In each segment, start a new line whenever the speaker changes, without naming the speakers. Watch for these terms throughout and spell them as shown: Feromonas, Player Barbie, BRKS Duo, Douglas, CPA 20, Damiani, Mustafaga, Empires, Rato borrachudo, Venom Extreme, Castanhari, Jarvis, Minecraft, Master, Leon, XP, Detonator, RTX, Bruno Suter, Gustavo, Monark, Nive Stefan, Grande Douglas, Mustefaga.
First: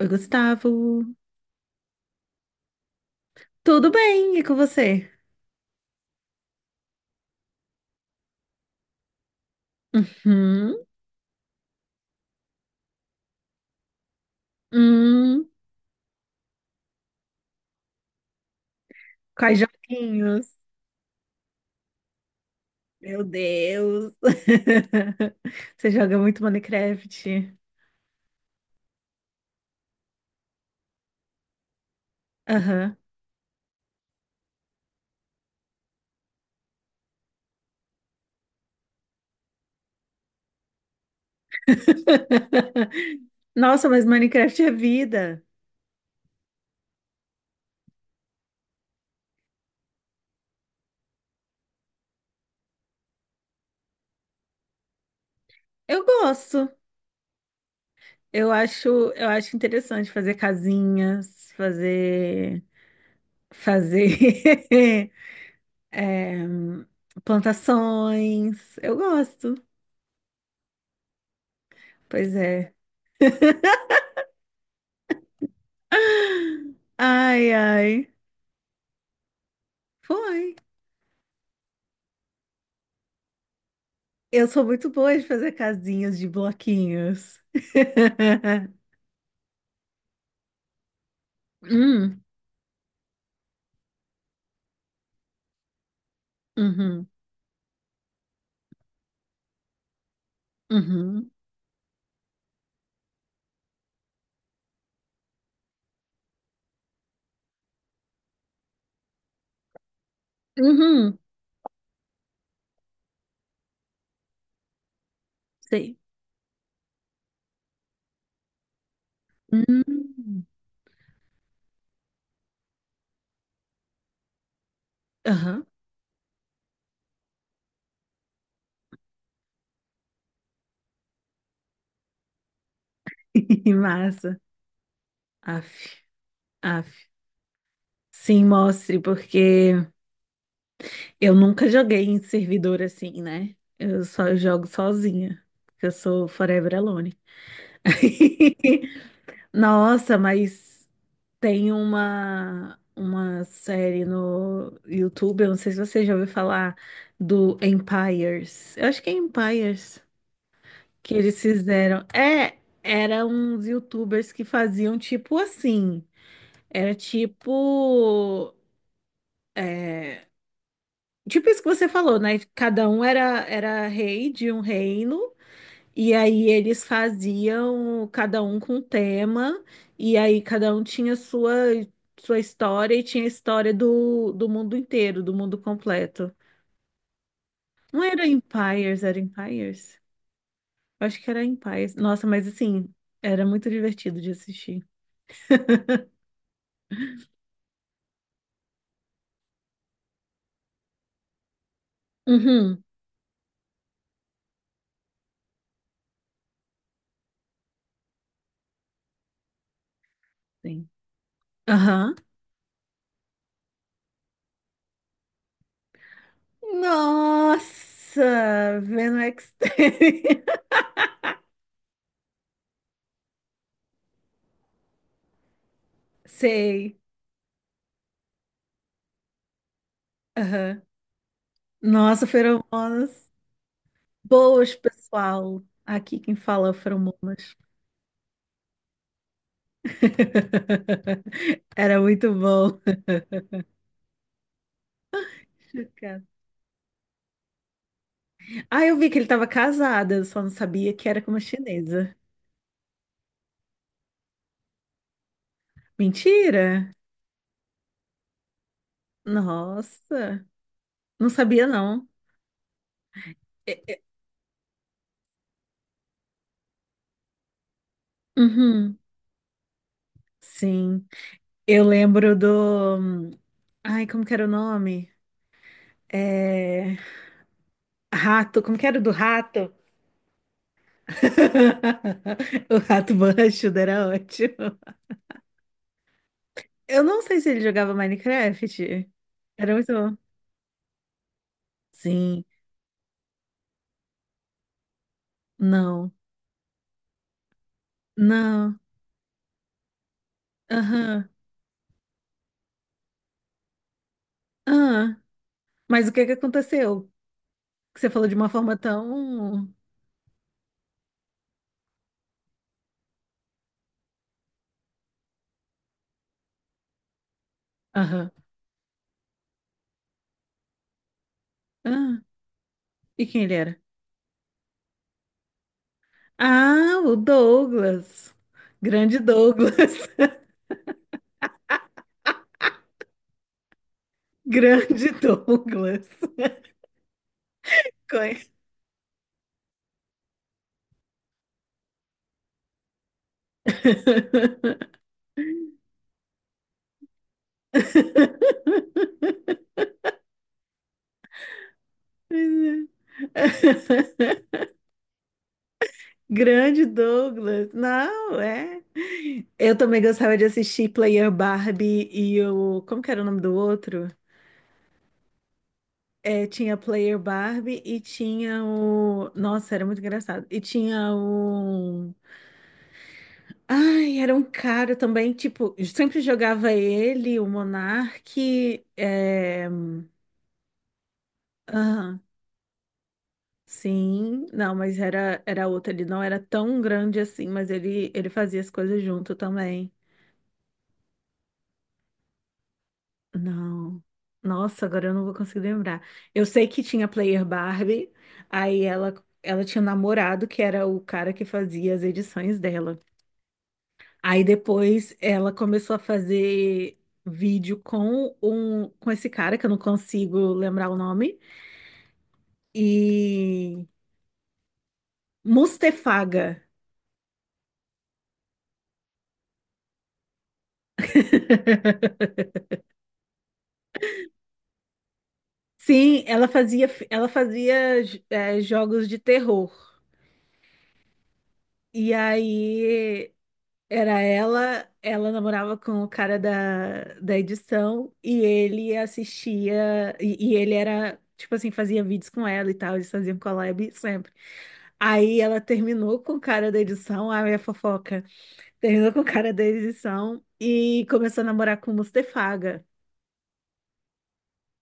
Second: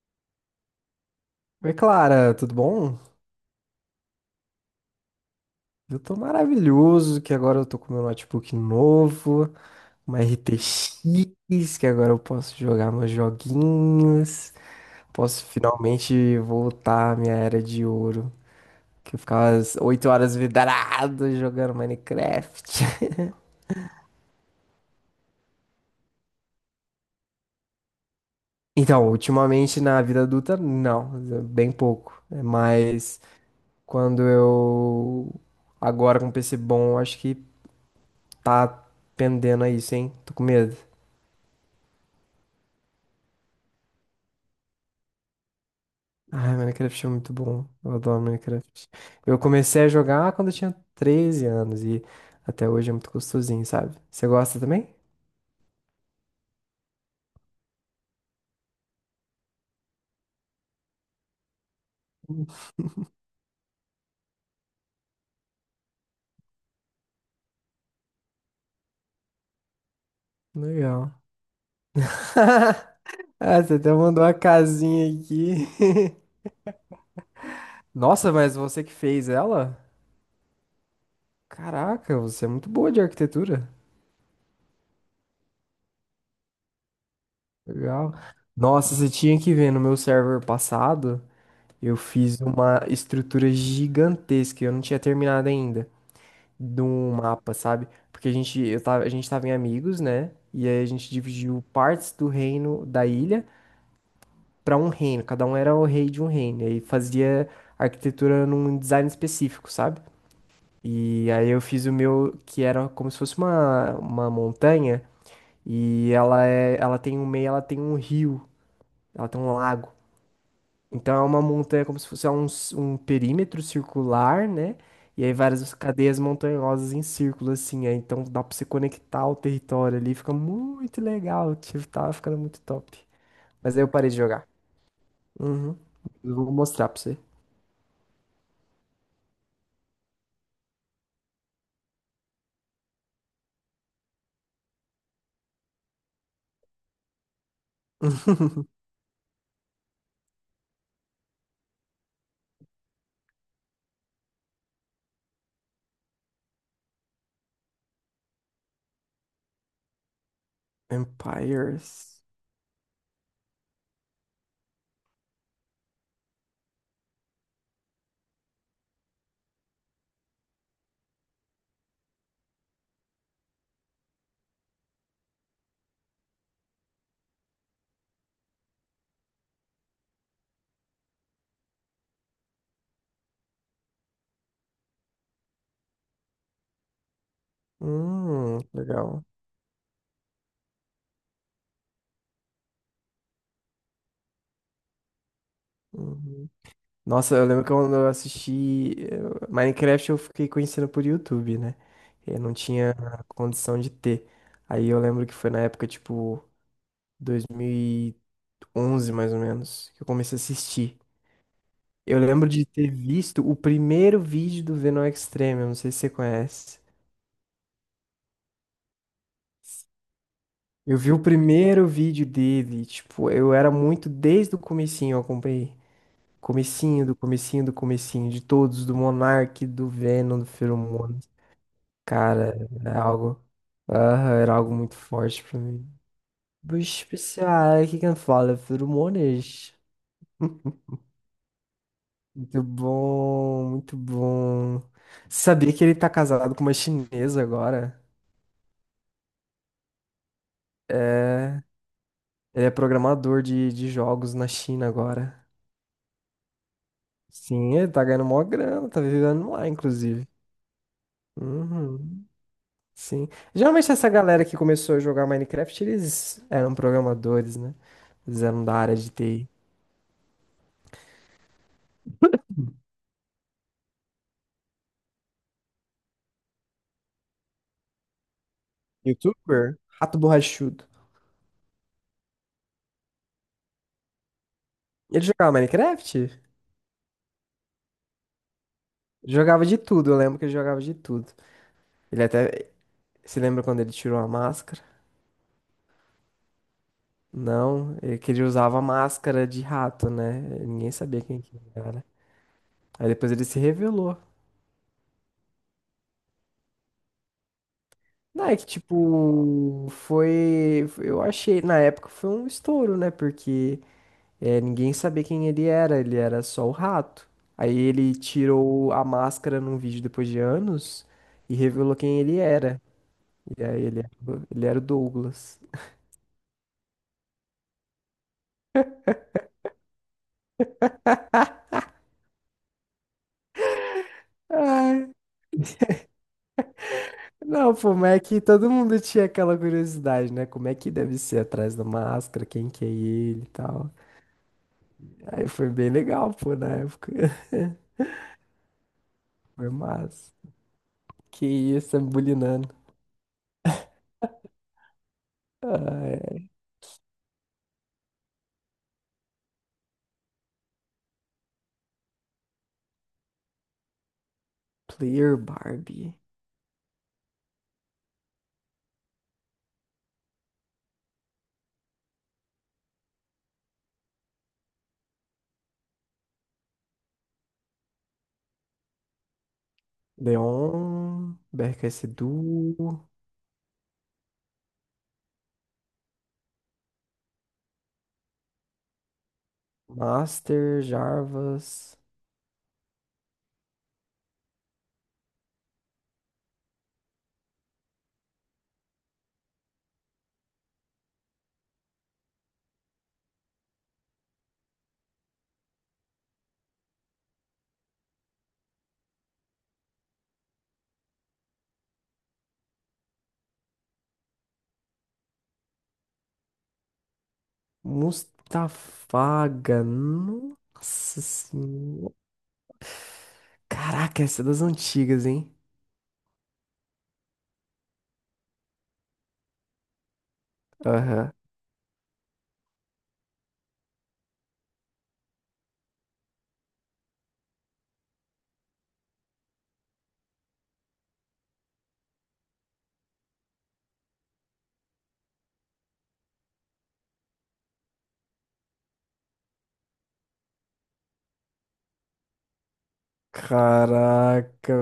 Oi, Gustavo.
Oi, Clara, tudo bom?
Tudo bem? E com você?
Eu tô maravilhoso, que agora eu tô com meu notebook novo, uma
Uhum.
RTX, que agora eu posso jogar meus joguinhos, posso
Hum.
finalmente voltar à minha era de ouro, que eu
Quais
ficava às 8 horas
joguinhos?
vidrado jogando Minecraft.
Meu Deus. Você joga muito Minecraft.
Então, ultimamente na vida adulta, não, bem pouco, né?
Aham.
Mas quando eu agora com um PC bom, acho que tá pendendo a isso, hein? Tô com medo.
Nossa, mas Minecraft é vida.
Ai, Minecraft é muito bom. Eu adoro Minecraft. Eu comecei a jogar quando eu tinha 13 anos e até hoje é muito gostosinho, sabe? Você gosta também?
Eu gosto. Eu acho, eu acho interessante fazer casinhas, fazer, fazer é, plantações. Eu gosto.
Legal.
Pois é.
Ah, você até mandou uma casinha aqui.
Ai, ai.
Nossa, mas você que fez ela?
Foi.
Caraca, você é muito boa de arquitetura.
Eu sou muito boa de fazer casinhas de bloquinhos.
Legal. Nossa, você tinha que ver no meu server passado, eu
Hum,
fiz uma estrutura gigantesca, e eu não tinha terminado ainda. De
uhum,
um mapa, sabe? Porque a gente, eu tava, a gente tava em amigos, né? E aí a gente
uhum,
dividiu partes do reino da ilha para um reino. Cada um era o rei de um reino. E aí fazia arquitetura num design específico, sabe?
uhum,
E aí eu fiz o meu, que era como se fosse uma montanha.
sei.
E ela é, ela tem um meio, ela tem um rio, ela tem um lago.
Hum,
Então é uma montanha como se fosse é um, um perímetro circular, né? E aí
aham.
várias cadeias montanhosas em círculo, assim. Aí, então dá pra você conectar o território ali. Fica muito legal. Tipo, tava ficando muito top. Mas aí eu parei de
Massa.
jogar. Uhum.
Aff,
Eu vou mostrar pra
aff.
você.
Sim, mostre, porque eu nunca joguei em servidor assim, né? Eu só jogo sozinha, porque eu sou forever alone. Nossa, mas tem uma série no YouTube, eu não sei se você já ouviu falar do Empires. Eu acho que é Empires que eles fizeram.
Empires.
É, eram uns YouTubers que faziam tipo assim. Era tipo. é, tipo isso que você falou, né? Cada um era rei de um reino. E aí eles faziam cada um com um tema, e aí cada um tinha sua história e tinha a história do mundo inteiro, do mundo completo. Não era Empires, era
Legal.
Empires? Eu acho que era Empires. Nossa, mas assim, era muito divertido de assistir.
Uhum. Nossa, eu lembro que quando eu assisti Minecraft, eu fiquei conhecendo por YouTube, né? Eu não
Uhum.
tinha condição de ter. Aí eu lembro que foi na época, tipo, 2011, mais ou menos, que eu comecei a
Sim.
assistir.
Aham.
Eu lembro de ter visto o primeiro vídeo do Venom Extreme, eu não sei se você conhece.
Nossa, vendo Extreme.
Eu vi o primeiro vídeo dele, tipo, eu era muito desde o comecinho, eu acompanhei.
Sei.
Comecinho do comecinho do comecinho, de todos, do Monark, do Venom, do
Aham.
Feromonas.
Nossa,
Cara, era
feromonas.
algo. Aham, era algo
Boas,
muito forte pra
pessoal.
mim.
Aqui quem fala é o
Bicho
Feromonas.
especial, o que que eu falo? Feromonas.
Era muito
Muito
bom.
bom, muito bom. Sabia que ele tá
Chocada.
casado com uma chinesa agora?
Ah, eu vi que ele estava casado, eu só não sabia que era com uma chinesa.
Ele é programador de jogos na China agora.
Mentira!
Sim, ele tá ganhando mó grana, tá vivendo lá, inclusive.
Nossa, não sabia não.
Uhum, sim.
E-
Geralmente
e-
essa galera que começou a jogar Minecraft, eles eram programadores, né? Eles eram da área
Uhum,
de TI.
sim. Eu lembro do. Ai, como que era o nome? É... Rato, como que era o do rato?
YouTuber? Rato borrachudo.
O rato borrachudo era ótimo.
Ele jogava Minecraft?
Eu não sei se ele jogava Minecraft.
Jogava
Era
de
muito
tudo,
bom.
eu lembro que ele jogava de tudo. Ele
Sim,
até. Você lembra quando ele tirou a máscara?
não,
Não, ele, que ele
não,
usava máscara de rato, né? Ninguém sabia
aham,
quem que era, né? Aí depois ele se revelou.
aham. Mas o que que aconteceu? Que você falou de
Não,
uma
é que
forma tão.
tipo, foi. Eu achei, na época foi um estouro, né? Porque é, ninguém sabia quem ele era só o rato. Aí ele
Aham,
tirou a máscara num vídeo depois de anos e revelou
ah.
quem ele era.
E quem ele
E aí
era?
ele era o Douglas.
Ah, o Douglas. Grande Douglas.
Ai,
Grande Douglas.
não, pô, mas é que
Conhe-
todo mundo tinha aquela curiosidade, né? Como é que deve ser atrás da máscara, quem que é ele e tal. Aí foi bem legal, pô, na época. Foi massa. Que isso, tá me bulinando. Ai,
Grande Douglas. Não, é. Eu também gostava de assistir Player Barbie e o. Como que era o nome do outro?
Player Barbie.
É, tinha Player Barbie e tinha o. Nossa, era muito engraçado. E tinha o. Ai, era um cara também, tipo, sempre jogava ele, o Monark. É...
Leon, BRKS
aham,
Duo,
sim, não, mas era outro, ele não era tão grande assim, mas ele fazia as coisas junto também.
Master, Jarvis,
Não. Nossa, agora eu não vou conseguir lembrar. Eu sei que tinha Player Barbie, aí ela, ela tinha um namorado que era o cara que fazia as edições dela. Aí depois ela começou a fazer vídeo com um com esse cara que eu não consigo lembrar o nome e Mustefaga.
Mustafaga. Nossa senhora. Caraca, essa é das antigas, hein?
Sim, ela fazia jogos de terror.
Aham.
E aí era ela namorava com o cara da edição e ele assistia, e ele era, tipo assim, fazia vídeos com ela e tal, eles faziam collab sempre. Aí ela terminou com o cara da edição, a minha fofoca, terminou com o cara da edição e começou a namorar com o Mustefaga.
Caraca,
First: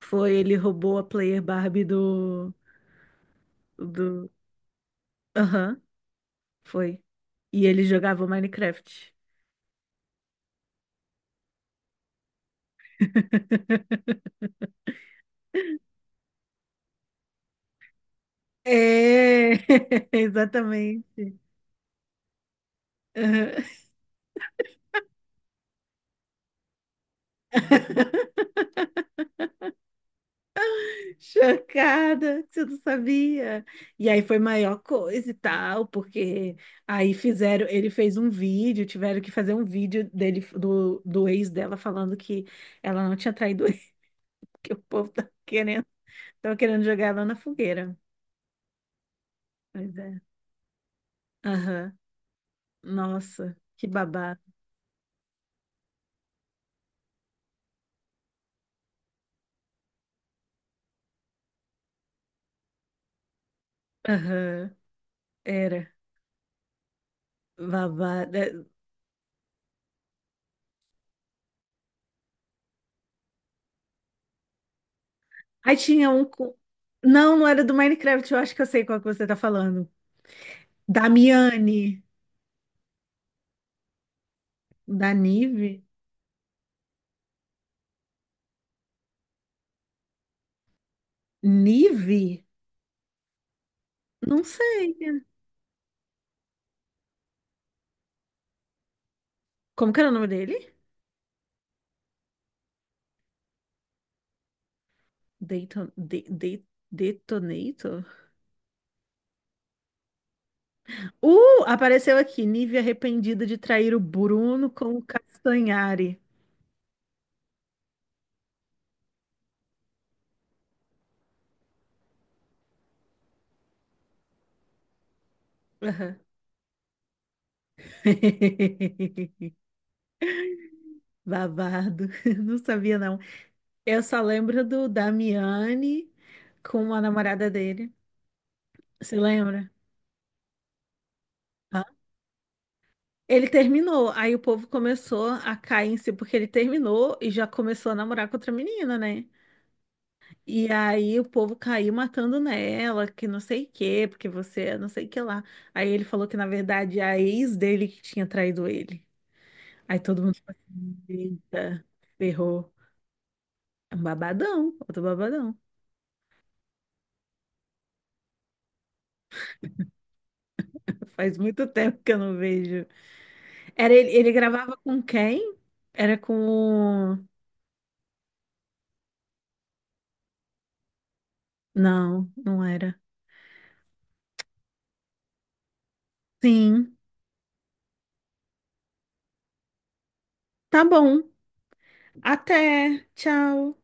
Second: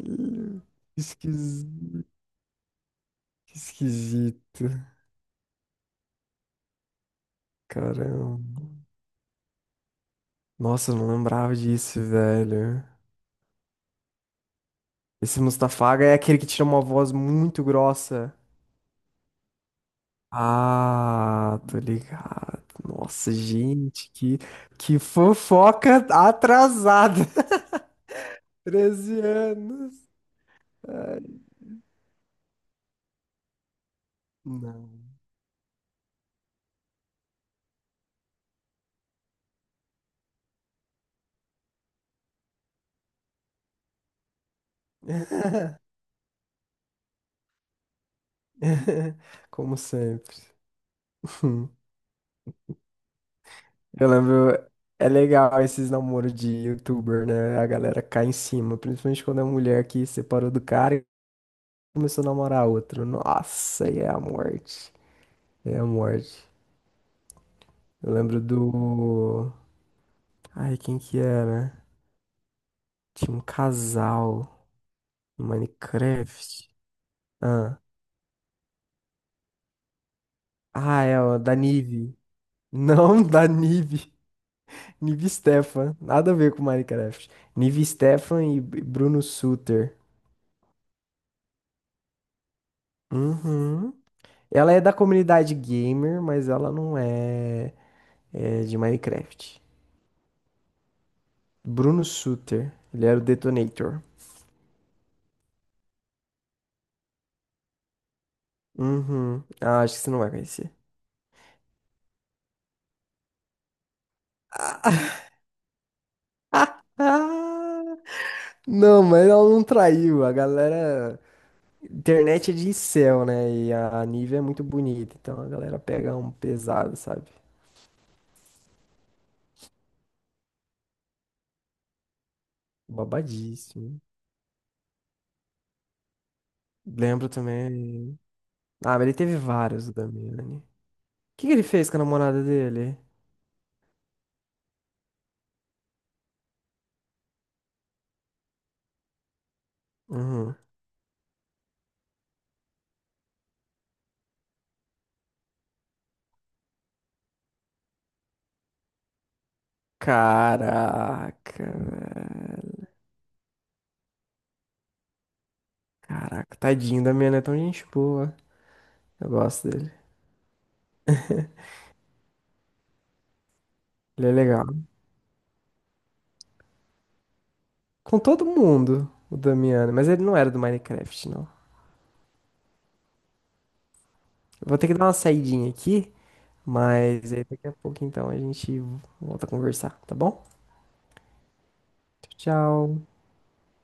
Foi, ele roubou a Player
Esquis-
Barbie do,
que
do...
esquisito.
Aham, foi. E ele jogava
Caramba.
Minecraft.
Nossa, eu não lembrava disso, velho. Esse Mustafaga é aquele que tira uma voz muito grossa.
É, exatamente.
Ah, tô ligado. Nossa,
Aham.
gente, que fofoca atrasada. 13 anos. Ai,
Chocada, que você não sabia. E aí foi maior
não.
coisa e tal, porque aí fizeram, ele fez um vídeo, tiveram que fazer um vídeo dele do ex dela falando que ela não tinha traído ele, que o povo tava querendo jogar ela na fogueira.
Como
Pois é.
sempre.
Aham. Nossa, que
Eu
babado.
lembro, é legal esses namoros de youtuber, né? A galera cai em cima, principalmente quando é mulher que separou do cara e começou a namorar outro. Nossa, aí é a
Aham.
morte. É a
Era
morte. Eu
babado.
lembro
É.
do. Ai, quem que era? Tinha um casal no
Aí tinha um co-
Minecraft.
Não, não era do
Ah,
Minecraft, eu acho que eu sei qual que você tá falando.
ah
Da
é, ó, da
Miane,
Nive. Não, da Nive.
da
Nive
Nive.
Stefan. Nada a ver com Minecraft. Nive Stefan e Bruno Suter.
Nive?
Uhum.
Não
Ela é da
sei.
comunidade gamer, mas ela não é, é de Minecraft.
Como que era o nome dele?
Bruno Sutter ele era o Detonator.
Dayton, Detonator?
Uhum. Ah, acho que você não vai conhecer.
Apareceu aqui. Nive arrependida de trair o Bruno com o Castanhari.
Não, mas ela não traiu. A galera. Internet é de incel, né? E a Nivea é muito bonita. Então a galera pega
Aham.
um pesado, sabe?
Babado. Não sabia, não.
Babadíssimo.
Eu só lembro do Damiani com a
Lembro
namorada dele.
também. Ah, mas ele
Você
teve
lembra?
vários, o Damiani. O que que ele
Hã?
fez com a namorada dele?
Ele terminou, aí o povo começou a cair em si, porque ele terminou e já começou a namorar com outra menina, né?
Uhum.
E aí o povo caiu matando nela, que não sei o quê, porque você é não sei o que lá. Aí ele falou que, na verdade, a ex dele que tinha traído ele. Aí todo mundo ficou assim,
Caraca,
eita, ferrou.
velho.
É um babadão, outro babadão.
Caraca, tadinho, o Damiano é tão gente boa. Eu gosto dele.
Faz muito tempo que eu não vejo. Era ele,
Ele
ele
é legal.
gravava com quem? Era com...
Com todo mundo, o Damiano, mas ele não era do Minecraft, não.
Não, não era.
Eu vou ter que dar uma saidinha aqui,
Sim,
mas aí daqui a pouco então a gente volta a conversar, tá bom?
tá bom.
Tchau.
Até, tchau.